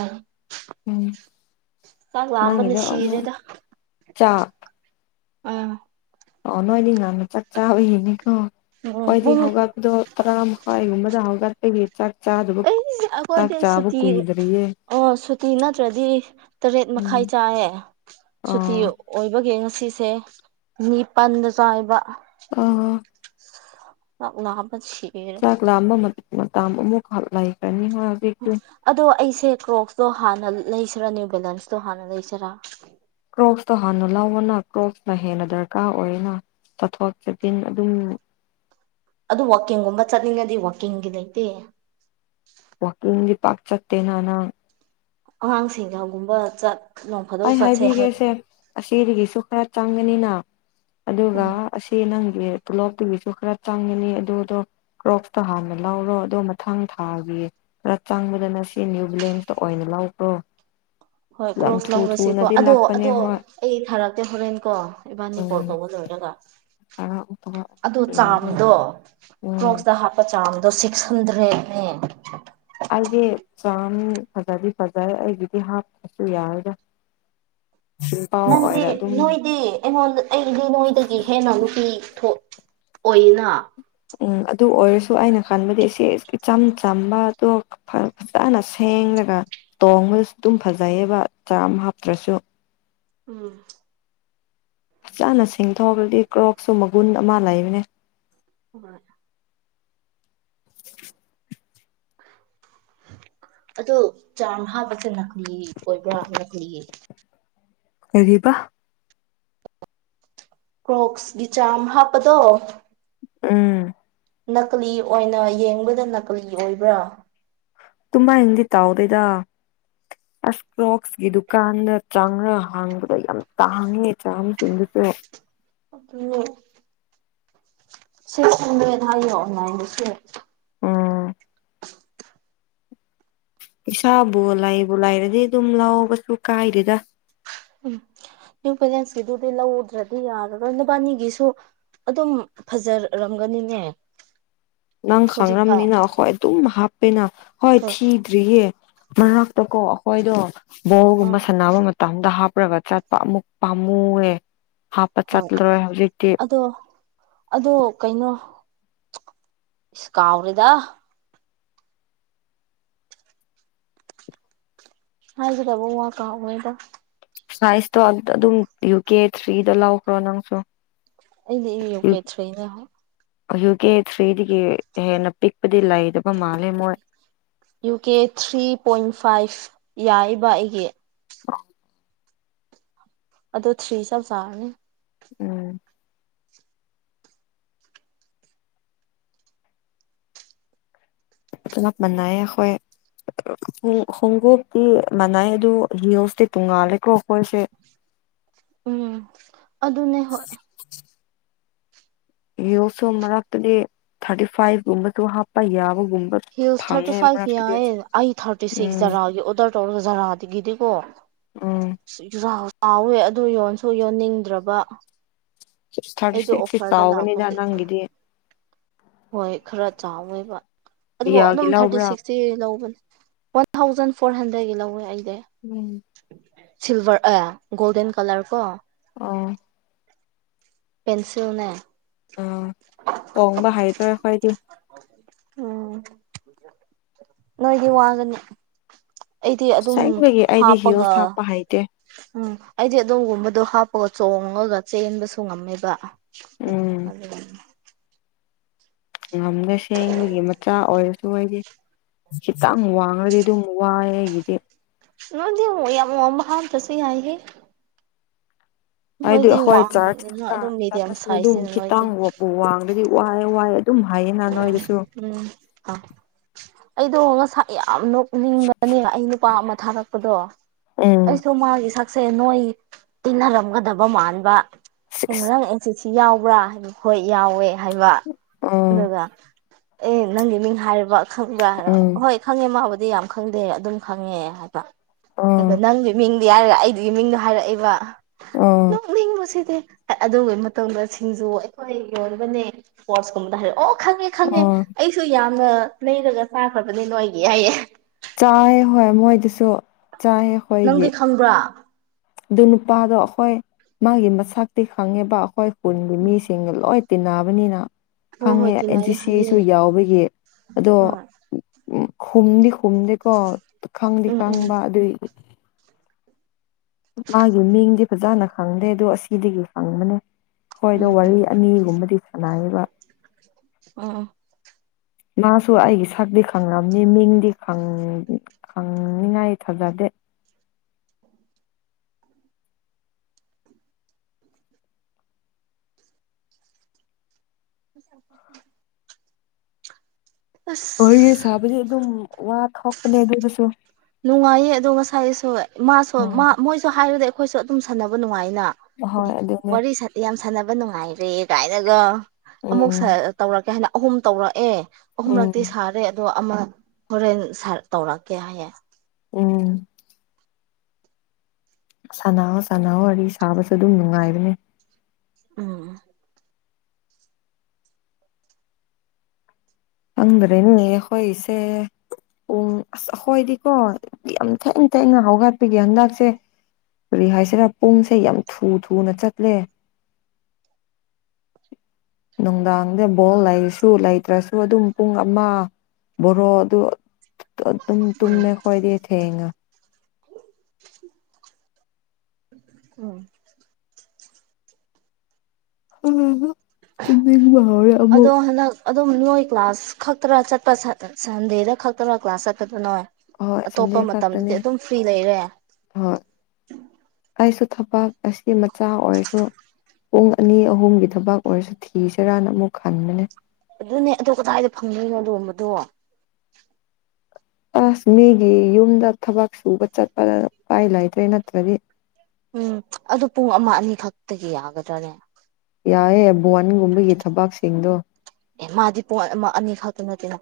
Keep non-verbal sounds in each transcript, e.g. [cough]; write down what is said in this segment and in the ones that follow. ꯑ ꯎꯝ ꯆꯥꯛ ꯂꯥꯝꯕꯅ ꯅꯪꯒꯤꯗꯣ ꯑꯃꯨꯛ ꯁꯤꯔꯦꯗ ꯆꯥꯛ ꯑ ꯑ ꯅꯣꯏꯗꯤ ꯉꯟꯅ ꯆꯥꯛ ꯆꯥꯕꯌꯦꯅꯤꯀꯣ ꯑꯣ ꯍꯣꯏꯗꯤ ꯄꯨꯡ ꯍꯧꯒꯠꯄꯗꯣ ꯇꯔꯥ ꯃꯈꯥꯏꯒꯨꯝꯕꯗ ꯍꯧꯒꯠꯄꯗꯤ ꯆꯥꯛ ꯆꯥꯗꯕ ꯑꯩꯁ ꯑꯩꯈꯣꯏꯗꯤ ꯆꯥꯛ ꯆꯥꯕꯨ ꯁꯨꯇꯤ ꯀꯏꯗꯔꯤꯌꯦ ꯑꯣ ꯁꯨꯇꯤ ꯅꯠꯇ꯭ꯔꯗꯤ ꯇꯔꯦꯠ ꯎꯝ ꯃꯈꯥꯏ ꯆꯥꯏꯑꯦ ꯁꯨꯇꯤ ꯑꯥ ꯑꯣꯏꯕꯒꯤꯦ ꯉꯁꯤꯁꯦ ꯅꯤꯄꯟꯗ ꯆꯥꯏꯕ ꯑ ꯑ ꯎ ꯂꯕꯁꯤ ꯆꯥꯛ ꯂꯥꯝꯕ ꯃꯇ ꯑꯃꯨꯛ ꯂꯩꯈ꯭ꯔꯅꯤ ꯍꯥꯏ ꯎ ꯑꯗꯣ ꯑꯩꯁꯦ ꯀ꯭ꯔꯣꯛꯁꯇꯣ ꯍꯥꯟꯅ ꯂꯩꯁꯤꯔꯥꯅꯦ ꯅꯤꯌꯨ ꯕꯦꯂꯦꯟꯁꯇꯣ ꯍꯥꯟꯅ ꯂꯩꯁꯤꯔꯥ ꯀ꯭ꯔꯣꯛꯁꯇꯣ ꯍꯥꯟꯅ ꯂꯧꯕꯅ ꯀ꯭ꯔꯣꯛꯁꯅ ꯍꯦꯟꯅ ꯗꯔꯀꯥꯔ ꯑꯣꯏꯅ ꯆꯠꯊꯣꯛ ꯆꯠꯁꯤꯟ ꯑꯗꯨꯝ ꯑꯗꯨ ꯋꯥꯛꯀꯤꯡꯒꯨꯝꯕ ꯆꯠꯅꯤꯡꯉꯗꯤ ꯋꯥꯛꯀꯤꯡꯒꯤ ꯂꯩꯇꯦ ꯋꯥꯀꯤꯡꯗꯤ ꯄꯥꯛ ꯆꯠꯇꯦꯅ ꯅꯪ ꯑꯉꯥꯡꯁꯤꯡꯒꯒꯨꯝꯕ ꯆꯠ ꯅꯣꯡ ꯐꯥꯗꯣꯛ ꯑꯩ ꯆꯠꯁꯦ ꯍꯣꯏ ꯍꯥꯏꯕꯤꯒꯦꯁꯦ ꯑꯁꯤꯗꯒꯤꯁꯨ ꯈꯔ ꯆꯪꯒꯅꯤꯅ ꯑꯗꯨꯒ ꯎꯝ ꯑꯁꯤ ꯅꯪꯒꯤ ꯇꯣꯂꯣꯞꯇꯨꯒꯤꯁꯨ ꯈꯔ ꯆꯪꯉꯅꯤ ꯑꯗꯨꯗꯣ ꯀ꯭ꯔꯣꯞꯇꯨ ꯍꯥꯟꯅ ꯂꯧꯔꯣ ꯑꯗꯣ ꯃꯊꯪ ꯊꯥꯒꯤ ꯈꯔ ꯆꯪꯕꯗ ꯅꯁꯤ ꯅꯌꯨ ꯕꯤꯂꯦꯟꯁꯇ ꯑꯣꯏꯅ ꯂꯧꯕ꯭ꯔꯣ ꯍꯣꯏ ꯀ꯭ꯔꯣꯁ ꯂꯧꯔꯁꯤꯀꯣ ꯑꯗꯣ ꯂꯥꯛꯄꯅꯦ ꯑꯗꯣ ꯍꯣꯏ ꯑꯩ ꯊꯥꯔꯛꯇꯦ ꯍꯣꯔꯦꯟ ꯀꯣ ꯏꯕꯥꯅꯤ ꯀꯣꯜ ꯎꯝ ꯇꯧꯕ ꯂꯣꯏꯔꯒ ꯊꯥꯔꯛꯑꯣ ꯊꯥꯔꯛꯑꯣ ꯑꯣ ꯌꯦꯡꯒꯦ ꯆꯥꯗꯣ ꯎꯝ ꯀ꯭ꯔꯣꯛꯁꯇ ꯍꯥ ꯄꯥ ꯆꯥꯡꯗꯣ ꯁꯤꯛꯁ ꯍꯟꯗ꯭ꯔꯦꯗꯅꯦ ꯑꯩꯁ ꯆꯥꯝ ꯐꯖꯗꯤ ꯐꯖꯔꯦ ꯑꯩꯒꯤꯗꯤ ꯍꯥꯞꯇ꯭ꯔꯁꯨ ꯌꯥꯔꯗ꯭ꯔꯥ ꯅꯪꯗꯤ ꯑꯗꯨꯝ ꯅꯣꯏꯗꯤ ꯑꯩꯉꯣꯟꯗ ꯑꯩꯗꯤ ꯅꯣꯏꯗꯒꯤ ꯍꯦꯟꯅ ꯅꯨꯄꯤ ꯊꯣꯛ ꯑꯣꯏꯅ ꯎꯝ ꯑꯗꯨ ꯑꯣꯏꯔꯁꯨ ꯑꯩꯅ ꯈꯟꯕꯗꯤ ꯁꯤ ꯏꯆꯝ ꯆꯝꯕꯗꯣ ꯐꯖꯅ ꯁꯦꯡꯂꯒ ꯇꯣꯡꯕꯗꯁꯨ ꯑꯗꯨꯝ ꯐꯖꯩꯌꯦꯕ ꯆꯥꯝ ꯍꯥꯞꯇ꯭ꯔꯁꯨ ꯎꯝ ꯐꯖꯅ ꯁꯤꯡꯊꯣꯛꯑꯒꯗꯤ ꯀ꯭ꯔꯣꯞꯁꯨ ꯃꯒꯨꯟ ꯑꯃ ꯂꯩꯕꯅꯦ ꯍꯣꯏ ꯑꯗꯣ ꯆꯥꯝ ꯍꯥꯞꯄꯁꯦ ꯅꯥꯀꯂꯤ ꯑꯣꯏꯕ꯭ꯔꯥ ꯅꯥꯀꯂꯤ ꯀꯔꯤꯕ ꯀ꯭ꯔꯣꯛꯁꯒꯤ ꯆꯥꯝ ꯍꯥꯞꯄꯗꯣ ꯎꯝ ꯅꯥꯀꯂꯤ ꯑꯣꯏꯅ ꯌꯦꯡꯕꯗ ꯅꯥꯀꯂꯤ ꯑꯣꯏꯕ꯭ꯔꯥ ꯇꯨꯝꯃ ꯅꯗꯤ ꯇꯥꯎꯗꯦꯗ [inaudible] ꯑꯁ ꯀ꯭ꯔꯣꯛꯁꯀꯤ ꯗꯨꯀꯥꯟꯗ ꯆꯥꯡꯝꯅ ꯍꯥꯡꯕꯗ ꯌꯥꯝ ꯇꯥꯡꯉꯦ ꯆꯥꯁꯤꯡꯗꯨꯁꯨ ꯑꯗꯨꯅꯦ ꯁꯤꯛꯁ ꯍꯟꯗ꯭ꯔꯦ ꯍꯥꯏꯌꫭ ꯑꯣꯟꯂꯥꯏꯟꯗ ꯁꯦꯠ ꯎꯝ ꯄꯩꯁꯥꯕꯨ ꯂꯥꯏꯕꯨ ꯂꯥꯏꯔꯗꯤ ꯑꯗꯨꯝ ꯂꯥꯎꯕꯁꯨ ꯀꯥꯏꯗꯦꯗ ꯎꯝ ꯄꯦꯂꯦꯟꯁꯀꯤꯗꯨꯗꯤ ꯂꯧꯗ꯭ꯔꯗꯤ ꯌꯥꯔꯔꫭꯏ ꯅꯕꯥꯅꯤꯒꯤꯁꯨ ꯑꯗꯨꯝ ꯐꯖꯔꯝꯒꯅꯤꯅꯦ ꯅꯪ ꯍꯧꯖꯤꯛꯐꯥꯎ ꯈꯪ꯭ꯔꯝꯅꯤꯅ ꯍꯣꯏ ꯑꯗꯨꯝ ꯍꯥꯞꯄꯦꯅ ꯍꯣꯏ ꯊꯤ ꯇꯤꯔꯌꯦ ꯃꯔꯛ ꯇꯀꯣ ꯑꯩꯈꯣꯏꯗꯣ ꯕꯣꯜꯒꯨꯝꯕ ꯑꯥ ꯁꯥꯟꯅꯕ ꯃꯇꯝ ꯇꯝꯗ ꯍꯥꯞꯄꯒ ꯆꯠꯄ ꯑꯃꯨꯛ ꯄꯥꯝꯃꯨꯑ ꯍꯣꯏ ꯑꯗꯣ ꯑꯗꯣ ꯀꯩꯅꯣ ꯑꯁꯤ ꯀꯥꯎꯔꯦꯗ ꯍꯥꯏꯒꯗꯕ ꯋꯥ ꯀꯥꯎꯒ꯭ꯔꯦꯗꯥ ꯁꯥꯏꯁꯇꯣ ꯑꯗꯨꯝ ꯌꯨ ꯀꯦ ꯊ꯭ꯔꯤꯗ ꯂꯧꯈ꯭ꯔꯣ ꯅꯪꯁꯨ ꯑꯩꯗꯤ ꯏ ꯌ ꯀꯦ ꯊ꯭ꯔꯤꯅꯦ [unintelligible] ꯌꯨ ꯀꯦ ꯊ꯭ꯔꯤꯗꯒꯤ ꯍꯦꯟꯅ ꯄꯤꯛꯄꯗꯤ ꯂꯩꯗꯕ ꯃꯥꯜꯂꯦ ꯃꯣꯏ U K three point five ꯌꯥꯏꯑꯕꯥ ꯑꯩꯒꯤ [inaudible] ꯑꯗꯣ ꯊ꯭ꯔꯤꯁ ꯆꯥꯞ ꯆꯥꯔꯅꯤ ꯎꯝ ꯂꯞ ꯃꯅꯩꯌꯦ ꯍꯣꯏ ꯍꯣꯡꯀꯣꯛꯞꯇꯤ ꯃꯅꯥꯏ ꯑꯗꯨ ꯍꯤꯜꯁꯇꯤ ꯇꯨꯡꯉꯥꯜꯂꯦꯀꯣ ꯑꯩꯈꯣꯏꯁꯦ ꯎꯝ ꯑꯗꯨꯅꯦ ꯍꯣꯢ ꯌꯣꯁꯣ ꯃꯔꯛꯇꯗꯤ ꯊꯥꯔꯇꯤ ꯐꯥꯏꯚꯀꯨꯝꯕꯁꯨ ꯍꯥꯞꯄ ꯌꯥꯕꯒꯨꯝꯕ ꯍꯤꯜꯁ ꯊꯥꯔꯇꯤ ꯐꯪꯉꯦ ꯐꯥꯏꯚ ꯃꯔꯛꯇꯗꯤ ꯌꯥꯏꯌꯦ ꯑꯩ ꯊꯥꯔꯇꯤ ꯁꯤꯛꯁ ꯎꯝ ꯖꯥꯔꯥꯒꯤ ꯑꯣꯔꯗꯔ ꯇꯧꯔꯒ ꯖꯥꯔꯥꯗꯒꯤꯗꯤꯀꯣ ꯎꯝ ꯆꯥꯎꯋꯦ ꯑꯗꯨ ꯌꯣꯟꯁꯨ ꯌꯣꯟꯅꯤꯡꯗ꯭ꯔꯕ ꯁꯤꯁ ꯊꯥꯔꯇꯤ ꯑꯩꯗꯣ ꯁꯤꯛꯁꯀꯤ ꯑꯣꯐꯔꯗ ꯆꯥꯎꯒꯅꯤꯗ ꯂꯥꯛꯄꯒꯤ ꯅꯪꯒꯤꯗꯤ ꯍꯣꯏ ꯈꯔ ꯆꯥꯎꯋꯦꯕ ꯑꯗꯨꯕꯨ ꯗꯤꯌꯥꯒꯤ ꯑꯗꯨꯝ ꯊꯥꯔꯇꯤ ꯂꯧꯕ꯭ꯔꯥ ꯁꯤꯛꯁ ꯁꯤ ꯂꯧꯕꯅꯦ ꯋꯥꯟ ꯊꯥꯎꯖꯟ ꯐꯣꯔ ꯍꯟꯗ꯭ꯔꯦꯗꯀꯤ ꯂꯧꯋꯦ ꯑꯩꯗꯤ ꯎꯝ ꯁꯤꯜꯚꯔ ꯑꯦ ꯒꯣꯜꯗꯟ ꯀꯂꯔ ꯀꯣ ꯑꯣ ꯄꯦꯟꯁꯤꯜꯅꯦ [inaudible] ꯀꯣꯡꯕ ꯍꯩꯇꯔꯦ ꯑꯩꯈꯣꯏꯗꯤ ꯎꯝ ꯅꯣꯏꯗꯤ ꯋꯥꯒꯅꯤ ꯑꯩꯗꯤ ꯑꯗꯨꯝ ꯑꯁꯦꯡꯕꯒꯤ ꯑꯩꯗꯤ ꯍꯥꯞꯄꯒ ꯍꯤꯜꯁ ꯍꯥꯞꯄ ꯍꯩꯇꯦ ꯎꯝ ꯑꯩꯗꯤ ꯑꯗꯣꯝꯒꯨꯝꯕꯗꯣ ꯍꯥꯞꯄꯒ ꯆꯣꯡꯉꯒ ꯆꯦꯟꯕꯁꯨ ꯉꯝꯃꯦꯕ ꯎꯝ [unintelligible] ꯉꯝꯒꯁꯦꯡꯕꯒꯤ ꯃꯆꯥ ꯑꯣꯏꯔꯁꯨ ꯑꯩꯗꯤ ꯈꯤꯇꯪ ꯋꯥꯡꯡꯂꯗꯤ ꯑꯗꯨꯝ ꯋꯥꯏ ꯑꯩꯒꯤꯗꯤ ꯅꯪꯗꯤ ꯑꯃꯛ ꯌꯥꯝꯃ ꯋꯥꯡꯕ ꯍꯥꯞ ꯇꯥꯔꯁꯨ ꯌꯥꯏꯍꯦ ꯍꯥꯏꯗꯤ ꯅꯣꯏꯗꯤ ꯍꯈꯣꯏ ꯆꯥ ꯋꯥꯡꯕꯅꯤꯅ ꯑꯗꯨꯝ [unintelligible] ꯃꯤꯗꯤꯌꯝ ꯆꯥꯂꯁꯨ ꯑꯗꯨꯝ ꯁꯥꯏꯖꯅꯤꯅ ꯅꯣꯏꯗꯤ ꯈꯤꯇꯪ ꯋꯥꯡꯉ ꯑꯗꯨꯗꯤ ꯋꯥꯏ ꯋꯥꯏ ꯑꯗꯨꯝ ꯍꯥꯏꯌꯦ ꯅ ꯎꯝ ꯅꯣꯏꯗꯁꯨ ꯎꯝ ꯑꯥ ꯑꯩꯗꯣ ꯉꯁꯥꯢ ꯌꯥꯝꯅ ꯎꯅꯤꯡꯕꯅꯦ ꯑꯩ ꯅꯨꯄꯥ ꯑꯃ ꯊꯥꯔꯛꯄꯗꯣ ꯎꯝ ꯑꯩꯁꯨ ꯃꯥꯒꯤ ꯁꯛꯁꯦ ꯅꯣꯏ ꯇꯤꯟꯅꯔꯝꯒꯗꯕ ꯃꯥꯟꯕ ꯑꯁꯤꯁꯤ ꯌꯥꯎꯕ꯭ꯔꯥ ꯍꯥꯏꯕ ꯍꯣꯏ ꯌꯥꯎꯋꯦ ꯍꯥꯏꯕ ꯑ [unintelligible] ꯑꯗꯨꯒ ꯑꯦ ꯅꯪꯒꯤ ꯃꯤꯡ ꯍꯥꯏꯕ ꯈꯪꯕ꯭ꯔꯥ ꯍꯥꯏꯔ ꯎꯝ ꯍꯣꯏ ꯈꯪꯉꯦ ꯃꯥꯕꯨꯗꯤ ꯌꯥꯝ ꯈꯪꯗꯦ ꯑꯗꯨꯝ ꯈꯪꯉꯦ ꯍꯥꯏꯕ ꯎꯝ ꯑꯗꯣ ꯅꯪꯒꯤ ꯃꯤꯡ ꯌꯥꯔꯒ ꯑꯩꯒꯤ ꯃꯤꯡꯗꯣ ꯍꯥꯏꯔꯛꯏꯕ ꯎꯝ ꯄꯨꯅꯤꯡꯕꯁꯤꯗꯤ ꯑꯗꯨꯒꯤ ꯃꯇꯝꯗ ꯁꯤꯡꯖꯨ ꯑꯩꯈꯣꯏ ꯌꯣꯟꯕꯅꯦ ꯏꯁꯄꯣꯔꯠꯁ ꯀꯨꯝꯕꯗ ꯍꯥꯏꯔꯦ ꯑꯣ ꯈꯪꯉꯦ ꯈꯪꯉꯦ ꯎꯝ ꯑꯩꯁꯨ ꯌꯥꯝꯅ ꯂꯩꯔꯒ ꯆꯥꯈ꯭ꯔꯕꯅꯤ ꯅꯣꯏꯒꯤ ꯍꯥꯏꯌꯦ ꯆꯥꯏꯌꯦ ꯍꯣꯏ ꯃꯣꯏꯗꯁꯨ ꯆꯥꯏꯌꫭ ꯅꯪꯗꯤ ꯈꯪꯕ꯭ꯔꯥ ꯑꯗꯨ ꯅꯨꯄꯥꯗꯣ ꯑꯩꯈꯣꯏ ꯃꯥꯒꯤ ꯃꯁꯛꯇꯤ ꯈꯪꯉꯦꯕ ꯑꯩꯈꯣꯏ ꯈꯨꯟꯒꯤ ꯎꯝ ꯃꯤꯁꯤꯡꯒ ꯂꯣꯏ ꯇꯤꯟꯅꯕꯅꯤꯅ ꯍꯣꯏ ꯍꯣꯏ ꯈꯪꯉꯦ ꯇꯤꯅꯥꯏ ꯑꯦꯟꯁꯤꯁꯤ ꯁꯨ ꯍꯥꯏꯌꯦ ꯌꯥꯎꯕꯒꯤ ꯑꯗꯣ ꯍꯣꯏ ꯎꯝ ꯈꯨꯝꯗꯤ ꯈꯨꯝꯗꯦꯀꯣ ꯈꯪꯗꯤ ꯎꯝ ꯎꯝ ꯈꯪꯕ ꯑꯗꯨꯏ ꯃꯥꯒꯤ ꯃꯤꯡꯗꯤ ꯐꯖꯅ ꯈꯪꯗꯦ ꯑꯗꯨ ꯑꯁꯤꯗꯒꯤ ꯈꯪꯕꯅꯦ ꯍꯣꯏꯗ ꯎꯝ ꯋꯥꯔꯤ ꯑꯅꯤꯒꯨꯝꯕꯗꯤ ꯁꯥꯟꯅꯌꯦꯕ ꯑꯥ ꯃꯥꯁꯨ ꯑꯩꯒꯤ ꯁꯛꯇꯤ ꯈꯪꯔꯝꯅꯤ ꯃꯤꯡꯗꯤ ꯅꯪ ꯈꯪꯅꯤꯉꯥꯏ ꯊꯥꯖꯗꯦ [inaudible] ꯋꯥꯔꯤ ꯑꯁ ꯁꯥꯕꯗꯤ ꯑꯗꯨꯝ ꯋꯥ ꯊꯣꯛꯄꯅꯦ ꯑꯗꯨꯗꯁꯨ ꯅꯨꯡꯉꯥꯏꯌꯦ ꯑꯗꯣ ꯉꯁꯥꯏꯁꯨ ꯃꯥꯁꯨ ꯎꯝ ꯃꯣꯏꯁꯨ ꯍꯥꯏꯔꯗꯤ ꯑꯩꯈꯣꯏꯁꯨ ꯑꯗꯨꯝ ꯁꯥꯟꯅꯕ ꯅꯨꯡꯉꯥꯏꯅ ꯑ ꯍꯣꯏ [unintelligible] ꯑꯗꯨꯅꯦ ꯋꯥꯔꯤ ꯌꯥꯝ ꯁꯥꯟꯅꯕ ꯅꯨꯡꯉꯥꯏꯔꯦ ꯀꯥꯏꯅꯒ ꯑꯃꯨꯛ ꯎꯝ ꯇꯧꯔꯛꯀꯦ ꯍꯥꯏꯅ ꯑꯍꯨꯝ ꯇꯧꯔꯛꯑꯦ ꯎꯝ ꯑꯍꯨꯝꯂꯛꯇꯤ ꯁꯥꯔꯦ ꯑꯗꯣ ꯑꯃ ꯍꯣꯔꯦꯟ ꯇꯧꯔꯛꯀꯦ ꯍꯥꯏꯌꯦ ꯎꯝ ꯁꯅꯧꯋꫭ ꯁꯅꯧꯋꫭ ꯋꯥꯔꯤ ꯁꯥꯕꯁꯨ ꯑꯗꯨꯝ ꯅꯨꯡꯉꯥꯏꯕꯅꯦ ꯎꯝ ꯍꯪꯗ꯭ꯔꯦꯅ‌ꯦ ꯑꯈꫭꯏꯒꯤꯁꯦ ꯎꯨꯡ ꯑꯁ ꯑꯩꯈꯣꯏꯗꯤꯀꯣ ꯌꯥꯝ ꯊ‌ꯦꯡ ꯊ‌ꯦꯡꯅ ꯍꯧꯒꯠꯄꯤꯒꯤ ꯍꯟꯗꯛꯁ‌ꯦ ꯀꯔꯤ ꯍꯥꯏꯁꯤꯔ ꯄꯨꯡꯁꯦ ꯌꯥꯝ ꯊꯨ ꯊꯨꯅ ꯆꯠꯂꯦ ꯅꯨꯡꯗꯥꯡꯗ ꯕꯣꯜ ꯂꯩꯔꯁꯨ ꯂꯩꯇ꯭ꯔꯁꯨ ꯑꯗꯨꯝ ꯄꯨꯡ ꯑꯃ ꯕꯥꯔꯣ ꯑꯗꯨ ꯑꯗꯨꯝ ꯇꯨꯝꯃ‌ꯦ ꯑꯈꫭꯏꯗꯤ ꯊ‌‌ꯦꯡꯅꯥ ꯎꯝ ꯎꯝ ꯍꯝ ꯇꯨꯝꯅꯤꯡꯕ ꯍꯧꯔ‌ꯦ ꯑꯗꯣ ꯍꯟꯗꯛ ꯑꯗꯨꯝ ꯅꯣꯏ ꯀ꯭ꯂꯥꯁ ꯈꯛꯇꯔ ꯆꯠꯄ ꯁꯟ ꯁꯟꯗꯦꯗ ꯈꯛꯇꯔ ꯀ꯭ꯂꯥꯁ ꯆꯠꯄꯗ ꯅꯣꯏ ꯍꯣꯏ ꯁꯟꯗꯦ ꯑꯇꯣꯞꯄ ꯃꯇꯝꯗꯗꯤ ꯈꯛꯇꯅꯦ ꯑꯗꯨꯝ ꯐ꯭ꯔꯤ ꯂꯩꯔꯦ ꯍꯣꯏ ꯑꯩꯁꯨ ꯊꯕꯛ ꯑꯁꯤ ꯃꯆꯥ ꯑꯣꯏꯔꯁꯨ ꯄꯨꯡ ꯑꯅꯤ ꯑꯍꯨꯝꯒꯤ ꯊꯕꯛ ꯑꯣꯏꯔꯁꯨ ꯊꯤꯁꯤꯔꯥꯟꯅ ꯑꯃꯨꯛ ꯈꯟꯕꯅꯦ ꯑꯗꯨꯅꯦ ꯑꯗꯨ ꯀꯗꯥꯏꯗ ꯐꯪꯗꯣꯏꯅꯣ ꯑꯗꯨꯒꯨꯝꯕꯗꯨ ꯑꯥꯁ ꯃꯤꯒꯤ ꯌꯨꯝꯗ ꯊꯕꯛ ꯁꯨꯕ ꯆꯠꯄꯗ ꯎꯄꯥꯏ ꯂꯩꯇ꯭ꯔꯦ ꯅꯠꯇ꯭ꯔꯗꯤ ꯎꯝ ꯑꯗꯨ ꯄꯨꯡ ꯑꯃ ꯑꯅꯤꯈꯛꯇꯒꯤ ꯌꯥꯒꯗ꯭ꯔꯅꯦ ꯌꯥꯏꯌ‌ꯦ ꯕꫭꯟꯒꯨꯝꯕꯒꯤ ꯊꯕꯛꯁꯤꯡꯗꯣ ꯑꯦ ꯃꯥꯗꯤ ꯄꯣꯠ ꯑꯃ ꯑꯅꯤ ꯈꯛꯇ ꯅꯠꯇꯦꯅ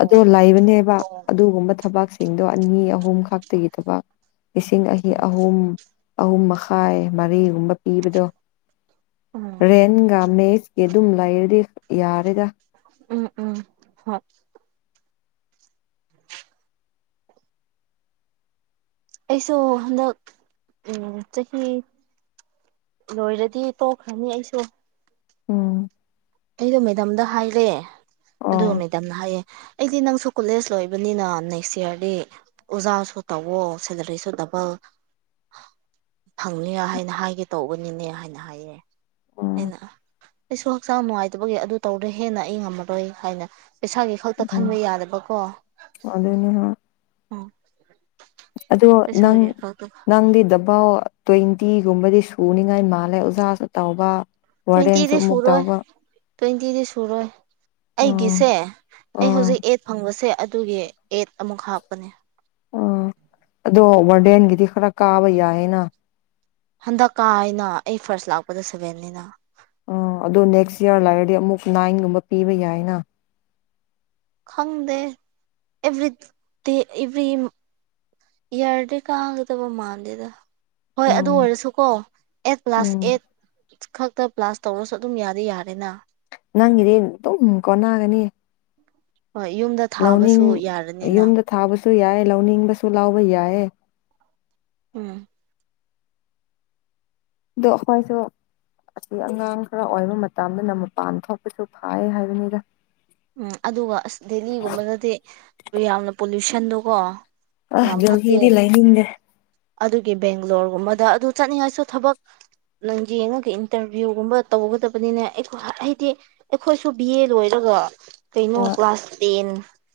ꯑꯗꯣ ꯂꯩꯕꯅꯦꯕ ꯇꯣꯡ ꯑꯗꯨꯒꯨꯝꯕ ꯊꯕꯛꯁꯤꯡꯗꯣ ꯑꯅꯤ ꯑꯍꯨꯝ ꯈꯛꯇꯒꯤ ꯊꯕꯛ ꯂꯤꯁꯤꯡ ꯑꯅꯤ ꯑꯍꯨꯝ ꯑꯍꯨꯝ ꯃꯈꯥꯏ ꯃꯔꯤꯒꯨꯝꯕ ꯄꯤꯕꯗꯣ ꯎꯝ ꯔꯦꯟꯒ ꯃꯦꯁꯀꯤ ꯑꯗꯨꯝ ꯂꯩꯔꯗꯤ ꯌꯥꯔꯦꯗ ꯎꯝ ꯎꯝ ꯍꫭꯏ ꯑꯩꯁꯨ ꯍꯗꯛ ꯎꯝ ꯆꯍꯤ ꯂꯣꯏꯔꯗꯤ ꯇꯣꯛꯈ꯭ꯔꯅꯤ ꯑꯩꯁꯨ ꯎꯝ ꯑꯩꯗꯣ ꯃꯦꯗꯥꯝꯗ ꯍꯥꯏꯔꯦ ꯑꯗꯨꯒ ꯎꯝ ꯃꯦꯗꯥꯝꯅ ꯍꯥꯏꯌꯦ ꯑꯩꯗꯤ ꯅꯪꯁꯨ ꯀꯣꯂꯦꯖ ꯂꯣꯏꯕꯅꯤꯅ ꯅꯦꯛꯁ ꯏꯌꯥꯔꯗꯤ ꯑꯣꯖꯥꯁꯨ ꯇꯧꯋꯣ ꯁꯦꯂꯔꯤꯁꯨ ꯅꯕ ꯐꯪꯅꯤ ꯍꯥꯏꯅ ꯍꯥꯏꯒꯦ ꯇꯧꯕꯅꯤꯅꯦ ꯍꯥꯏꯅ ꯍꯥꯏꯌꯦ ꯑꯩꯅ ꯎꯝ ꯑꯩꯁꯨ ꯍꯛꯆꯥꯡ ꯅꯨꯡꯉꯥꯏꯇꯕꯒꯤ ꯑꯗꯨ ꯇꯧꯔꯦ ꯍꯦꯟꯅ ꯑꯩ ꯉꯝꯃꯔꯣꯏ ꯍꯥꯏꯅ ꯄꯩꯁꯥꯒꯤ ꯈꯛꯇ ꯈꯟꯕ ꯌꯥꯗꯕꯀꯣ ꯑꯗꯨꯅꯦ ꯎꯝ ꯑꯗꯨꯗꯣ ꯅꯪ ꯄꯩꯁꯥꯒꯤ ꯈꯛꯇ ꯅꯪꯗꯤ ꯗ ꯑꯕꯥ ꯇ꯭ꯋꯦꯟꯇꯤꯒꯨꯝꯕꯗꯤ ꯁꯨꯅꯤꯉꯥꯏ ꯃꯥꯜꯂꯦ ꯑꯣꯖꯥꯁꯨ ꯇꯧꯕ ꯇꯇ ꯋꯥꯔꯗꯦꯟꯁꯨ ꯏꯗꯤꯦ ꯑꯃꯨꯛ ꯁꯨꯔꯨ ꯇꯧꯕ ꯇ꯭ꯋꯦꯟꯇꯤꯗꯤ ꯁꯨꯔꯣꯏ ꯎꯝ ꯑꯩꯒꯤꯁꯦ ꯑꯩ ꯑꯥ ꯍꯧꯖꯤꯛ ꯑꯩꯠ ꯐꯪꯕꯁꯦ ꯑꯗꯨꯒꯤ ꯑꯦꯠ ꯑꯃꯨꯛ ꯍꯥꯞꯄꯅꯦ ꯑ ꯑꯗꯣ ꯔꯗꯦꯟꯒꯤꯗꯤ ꯈꯔ ꯀꯥꯕ ꯌꯥꯏꯑꯌꯦꯅ ꯍꯟꯗꯛꯀꯥ ꯍꯥꯏꯅ ꯑꯩ ꯐꯥꯔꯁ ꯂꯥꯛꯄꯗ ꯁꯚꯦꯟꯅꯤꯅ ꯑ ꯑꯗꯨꯣ ꯅꯦꯛꯁ ꯌꯥꯌꯥꯔ ꯂꯔꯗꯤ ꯑꯃꯨꯛ ꯅꯥꯏꯟꯒꯨꯝꯕ ꯄꯤꯕ ꯌꯥꯏꯅ ꯈꯪꯗꯦ ꯑꯦꯕ꯭ꯔꯤ ꯗꯦ ꯑꯦꯚ꯭ꯔꯤ ꯑꯦꯔꯗ ꯀꯒꯗꯕ ꯃꯥꯗꯗ ꯍꯣꯏ ꯑꯗꯨ ꯎꯝ ꯑꯣꯏꯔꯁꯨꯀꯣ ꯑꯩꯠ ꯀ꯭ꯂꯥꯁ ꯎꯝ ꯑꯦꯠ ꯈꯛꯇ ꯄ꯭ꯂꯥꯁ ꯇꯧꯔꯁꯨ ꯑꯗꯨꯝ ꯌꯥꯗꯤ ꯌꯥꯔꯦꯅ ꯅꯪꯒꯤꯗꯤ ꯑꯗꯨꯝ ꯀꯣꯟꯅꯒꯅꯤ ꯍꯣꯏ ꯌꯨꯝꯗ ꯂꯧꯅꯤꯡ ꯊꯥꯕꯁꯨ ꯌꯥꯔꯅꯤꯅ ꯌꯨꯝꯗ ꯊꯥꯕꯁꯨ ꯌꯥꯏ ꯂꯧꯅꯤꯡꯕꯁꯨ ꯂꯥꯎꯕ ꯌꯥꯏ ꯎꯝ ꯑꯗꯨ ꯍꯣꯏꯁꯨ ꯑꯁꯤ ꯑꯉꯥꯡ ꯈꯔ ꯑꯣꯏꯕ ꯃꯇꯝꯗꯅ ꯃꯄꯥꯟ ꯊꯣꯛꯄꯁꯨ ꯐꯥꯏ ꯍꯥꯏꯕꯅꯤꯗ ꯎꯝ ꯑꯗꯨꯒ ꯑꯁ ꯗꯦꯜꯂꯤꯒꯨꯝꯕꯗꯗꯤ ꯌꯥꯝꯅ ꯄꯣꯂꯨꯁꯟꯗꯣꯀꯣ ꯑ ꯌꯥꯝ ꯐꯠꯇꯦ ꯌꯧꯍꯤꯗꯤ ꯂꯩꯅꯤꯡꯗꯦ ꯑꯗꯨꯒꯤ ꯕꯦꯡꯒ꯭ꯂꯣꯔꯒꯨꯝꯕꯗ ꯑꯗꯨ ꯆꯠꯅꯤꯡꯉꯥꯏꯁꯨ ꯊꯕꯛ ꯅꯪ ꯌꯦꯡꯉꯒ ꯏꯟꯇꯔꯚꯤꯌꯨꯒꯨꯝꯕ ꯇꯧꯒꯗꯕꯅꯤꯅ ꯑꯩ ꯍꯥꯏꯗꯤ ꯑꯩꯈꯣꯏꯁꯨ ꯕꯤ ꯑꯦ ꯂꯣꯏꯔꯒ ꯀꯩꯅꯣ ꯍꯣꯏ ꯀ꯭ꯂꯥꯁ ꯇꯦꯟ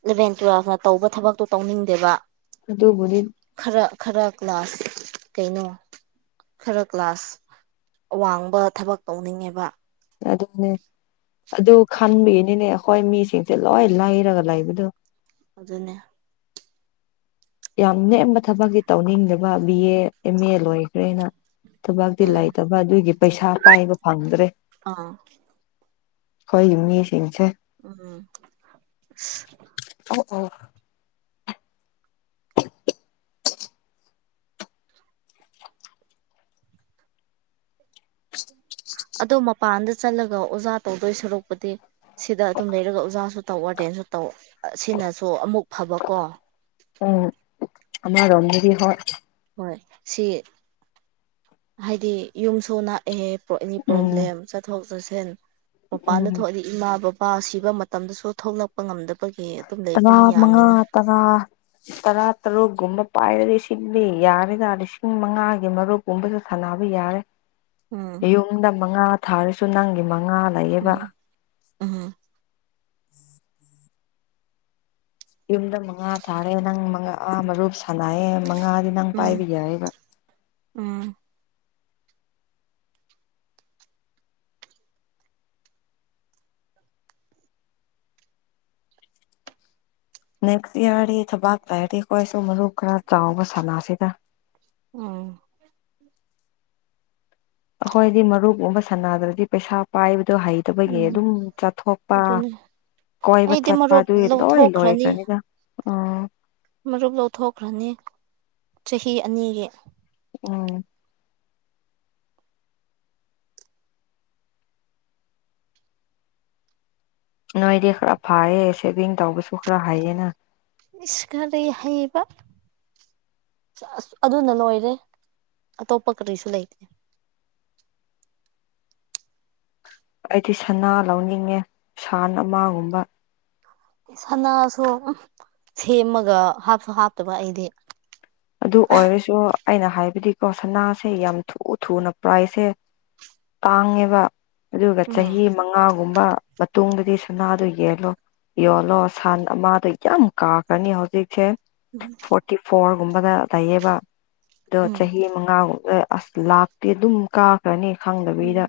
ꯏꯂꯚꯦꯟ ꯇꯨꯋꯦꯜꯐꯅ ꯇꯧꯕ ꯊꯕꯛꯇꯣ ꯇꯧꯅꯤꯡꯗꯦꯕ ꯑꯗꯨꯕꯨꯅꯤ ꯈꯔ ꯈꯔ ꯀ꯭ꯂ ꯀꯩꯅꯣ ꯈꯔ ꯀ꯭ꯂꯥꯁ ꯑꯋꯥꯡꯕ ꯊꯕꯛ ꯇꯧꯅꯤꯡꯉꯦꯕ ꯑꯗꯨꯅꯦ ꯑꯗꯨ ꯈꯟꯕꯒꯤꯅꯤꯅꯦ ꯑꯩꯈꯣꯏ ꯃꯤꯁꯤꯡꯁꯦ ꯂꯣꯏ ꯂꯩꯔꯒ ꯂꯩꯕꯗꯣ ꯑꯗꯨꯅꯦ ꯌꯥꯝ ꯅꯦꯝꯕ ꯊꯕꯛꯇꯤ ꯇꯧꯅꯤꯡꯗꯕ ꯕꯤ ꯑꯦ ꯑꯦꯝ ꯑꯦ ꯂꯣꯏꯈ꯭ꯔꯦꯅ ꯊꯕꯇꯤ ꯎꯝ ꯂꯩꯇꯕ ꯑꯗꯨꯒꯤ ꯄꯩꯁꯥ ꯄꯥꯏꯕ ꯐꯪꯗ꯭ꯔꯦ ꯑꯥ ꯑꯩꯈꯣꯏꯒꯤ ꯃꯤꯁꯤꯡꯁꯦ ꯎꯝ ꯑ ꯑ ꯑꯗꯣ ꯃꯄꯥꯟꯗ ꯆꯠꯂꯒ ꯑꯣꯖꯥ ꯇꯧꯗꯣꯏ ꯁꯣꯔꯨꯄꯗꯤ ꯁꯤꯗ ꯑꯗꯨꯝ ꯂꯩꯔꯒ ꯑꯣꯖꯥꯁꯨ ꯇꯧ ꯑꯔꯗꯦꯟꯁꯨ ꯇꯧ ꯁꯤꯅꯁꯨ ꯑꯃꯨꯛ ꯐꯕꯀꯣ ꯑꯣ ꯑꯥ ꯔꯟꯙꯔꯤ ꯍ ꯍꯣꯏ ꯁꯤ ꯍꯥꯏꯗꯤ ꯌꯨꯝꯁꯨ ꯅꯛꯑꯦ ꯄꯅꯤ ꯎꯝ ꯄ꯭ꯔꯣꯕ꯭ꯂꯦꯝ ꯆꯠꯊꯣꯛ ꯆꯠꯁꯤꯟ ꯃꯄꯥꯟꯗ ꯎꯝ ꯊꯣꯛꯂꯤ ꯏꯃꯥ ꯕꯕꯥ ꯁꯤꯕ ꯃꯇꯝꯗꯁꯨ ꯊꯣꯛꯂꯛꯄ ꯉꯝꯗꯕꯒꯤ ꯑꯗꯨꯝ ꯂꯩꯕ ꯃꯤ ꯌꯥꯝꯃꯤꯅ ꯑ ꯇꯔꯥ ꯇꯔꯨꯛꯀꯨꯝꯕ ꯄꯥꯏꯔꯗꯤ ꯁꯤꯜꯂꯤ ꯌꯥꯔꯦꯗ ꯂꯤꯁꯤꯡ ꯃꯉꯥꯒꯤ ꯃꯔꯨꯞ ꯒꯨꯝꯕꯁꯨ ꯁꯥꯟꯅꯕ ꯌꯥꯔꯦ ꯎꯝ ꯇꯨꯡꯗ ꯃꯉꯥ ꯊꯥꯔꯁꯨ ꯅꯪꯒꯤ ꯃꯉꯥ ꯂꯩꯌꯦꯕ ꯎꯝ ꯑ ꯌꯨꯝꯗ ꯃꯉꯥ ꯊꯥꯔꯦ ꯅꯪꯥ ꯃꯔꯨꯞ ꯁꯥꯟꯅꯑꯦ ꯃꯉꯥꯗꯤ ꯅꯪ ꯄꯥꯏꯕ ꯌꯥꯏꯕ ꯎꯝ ꯅꯦꯛꯁ ꯏꯌꯥꯔꯗꯤ ꯊꯕꯥꯛꯇ ꯍꯥꯏꯔꯗꯤ ꯑꯩꯈꯣꯏꯁꯨ ꯃꯔꯨ ꯈꯔ ꯆꯥꯎꯕ ꯁꯅꯁꯤꯒ ꯑꯣ ꯑꯩꯈꯣꯏꯗꯤ ꯃꯔꯨꯞꯒꯨꯝꯕ ꯁꯥꯟꯅꯗ꯭ꯔꯗꯤ ꯄꯩꯁꯥ ꯄꯥꯏꯕꯗꯣ ꯍꯩ ꯇꯈꯣꯏꯒꯤ ꯎꯝ ꯑꯗꯨꯝ ꯆꯠꯊꯣꯛꯄ ꯑꯗꯨꯅꯤ ꯀꯣꯏꯕ ꯑꯩꯗꯤ ꯆꯠꯄ ꯃꯔꯨꯞ ꯑꯗꯨꯒꯤ ꯂꯣꯏ ꯂꯧꯊꯣꯛꯈ꯭ꯔꯅꯤ ꯂꯣꯏꯈ꯭ꯔꯅꯤꯅ ꯎ ꯃꯔꯨꯞ ꯂꯧꯊꯣꯛꯈ꯭ꯔꯅꯤ ꯆꯍꯤ ꯑꯅꯤꯒꯤ ꯎꯝ ꯅꯣꯏꯗꯤ ꯈꯔ ꯐꯌꯦ ꯁꯦꯚꯤꯡ ꯇꯧꯕꯁꯨ ꯈꯔ ꯍꯥꯏꯩꯌꯦꯅ ꯏꯀꯥꯔꯔꯤ ꯍꯥꯏꯩꯕ ꯑꯁ ꯑꯗꯨꯅ ꯂꯣꯏꯔꯦ ꯑꯇꯣꯞꯄ ꯀꯔꯤꯁꯨ ꯂꯩꯇꯦ ꯑꯩꯗꯤ ꯁꯅꯥ ꯂꯧꯅꯤꯡꯉꯦ ꯁꯟ ꯑꯃꯒꯨꯝꯕ ꯁꯅꯥꯁꯨ ꯁꯦꯝꯃꯒ ꯍꯥꯞꯁꯨ ꯍꯥꯞꯇꯕ ꯑꯩꯗꯤ ꯑꯗꯨ ꯑꯣꯏꯔꯁꯨ ꯑꯩꯅ ꯍꯥꯏꯕꯗꯤꯀꯣ ꯁꯅꯥꯁꯦ ꯌꯥꯝ ꯊꯨ ꯊꯨꯅ ꯄ꯭ꯔꯥꯏꯖꯁꯦ ꯇꯥꯡꯉꯦꯕ ꯑꯗꯨꯒ ꯎꯝ ꯆꯍꯤ ꯃꯉꯥꯒꯨꯝꯕ ꯃꯇꯨꯡꯗꯗꯤ ꯁꯅꯥꯗꯨꯣ ꯌꯦꯜꯂꯣ ꯌꯣꯜꯂꯣ ꯁꯟ ꯑꯃꯗꯣ ꯌꯥꯝ ꯀꯥꯈ꯭ꯔꯅꯤ ꯍꯧꯖꯤꯛꯁꯦ ꯎꯝ ꯐꯥꯔꯇꯤ ꯐꯣꯔꯒꯨꯝꯕꯗ ꯂꯩꯌꯦꯕ ꯑꯗꯣ ꯎꯝ ꯆꯍꯤ ꯃꯉꯥꯒꯨꯝ ꯑꯁ ꯂꯥꯛꯇꯦ ꯑꯗꯨꯝ ꯀꯥꯈ꯭ꯔꯅꯤ ꯎꯝ ꯈꯪꯗꯕꯤꯩꯗ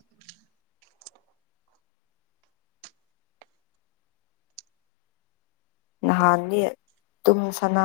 ꯅꯍꯥꯟꯗꯤ ꯇꯨꯝ ꯁꯅꯥ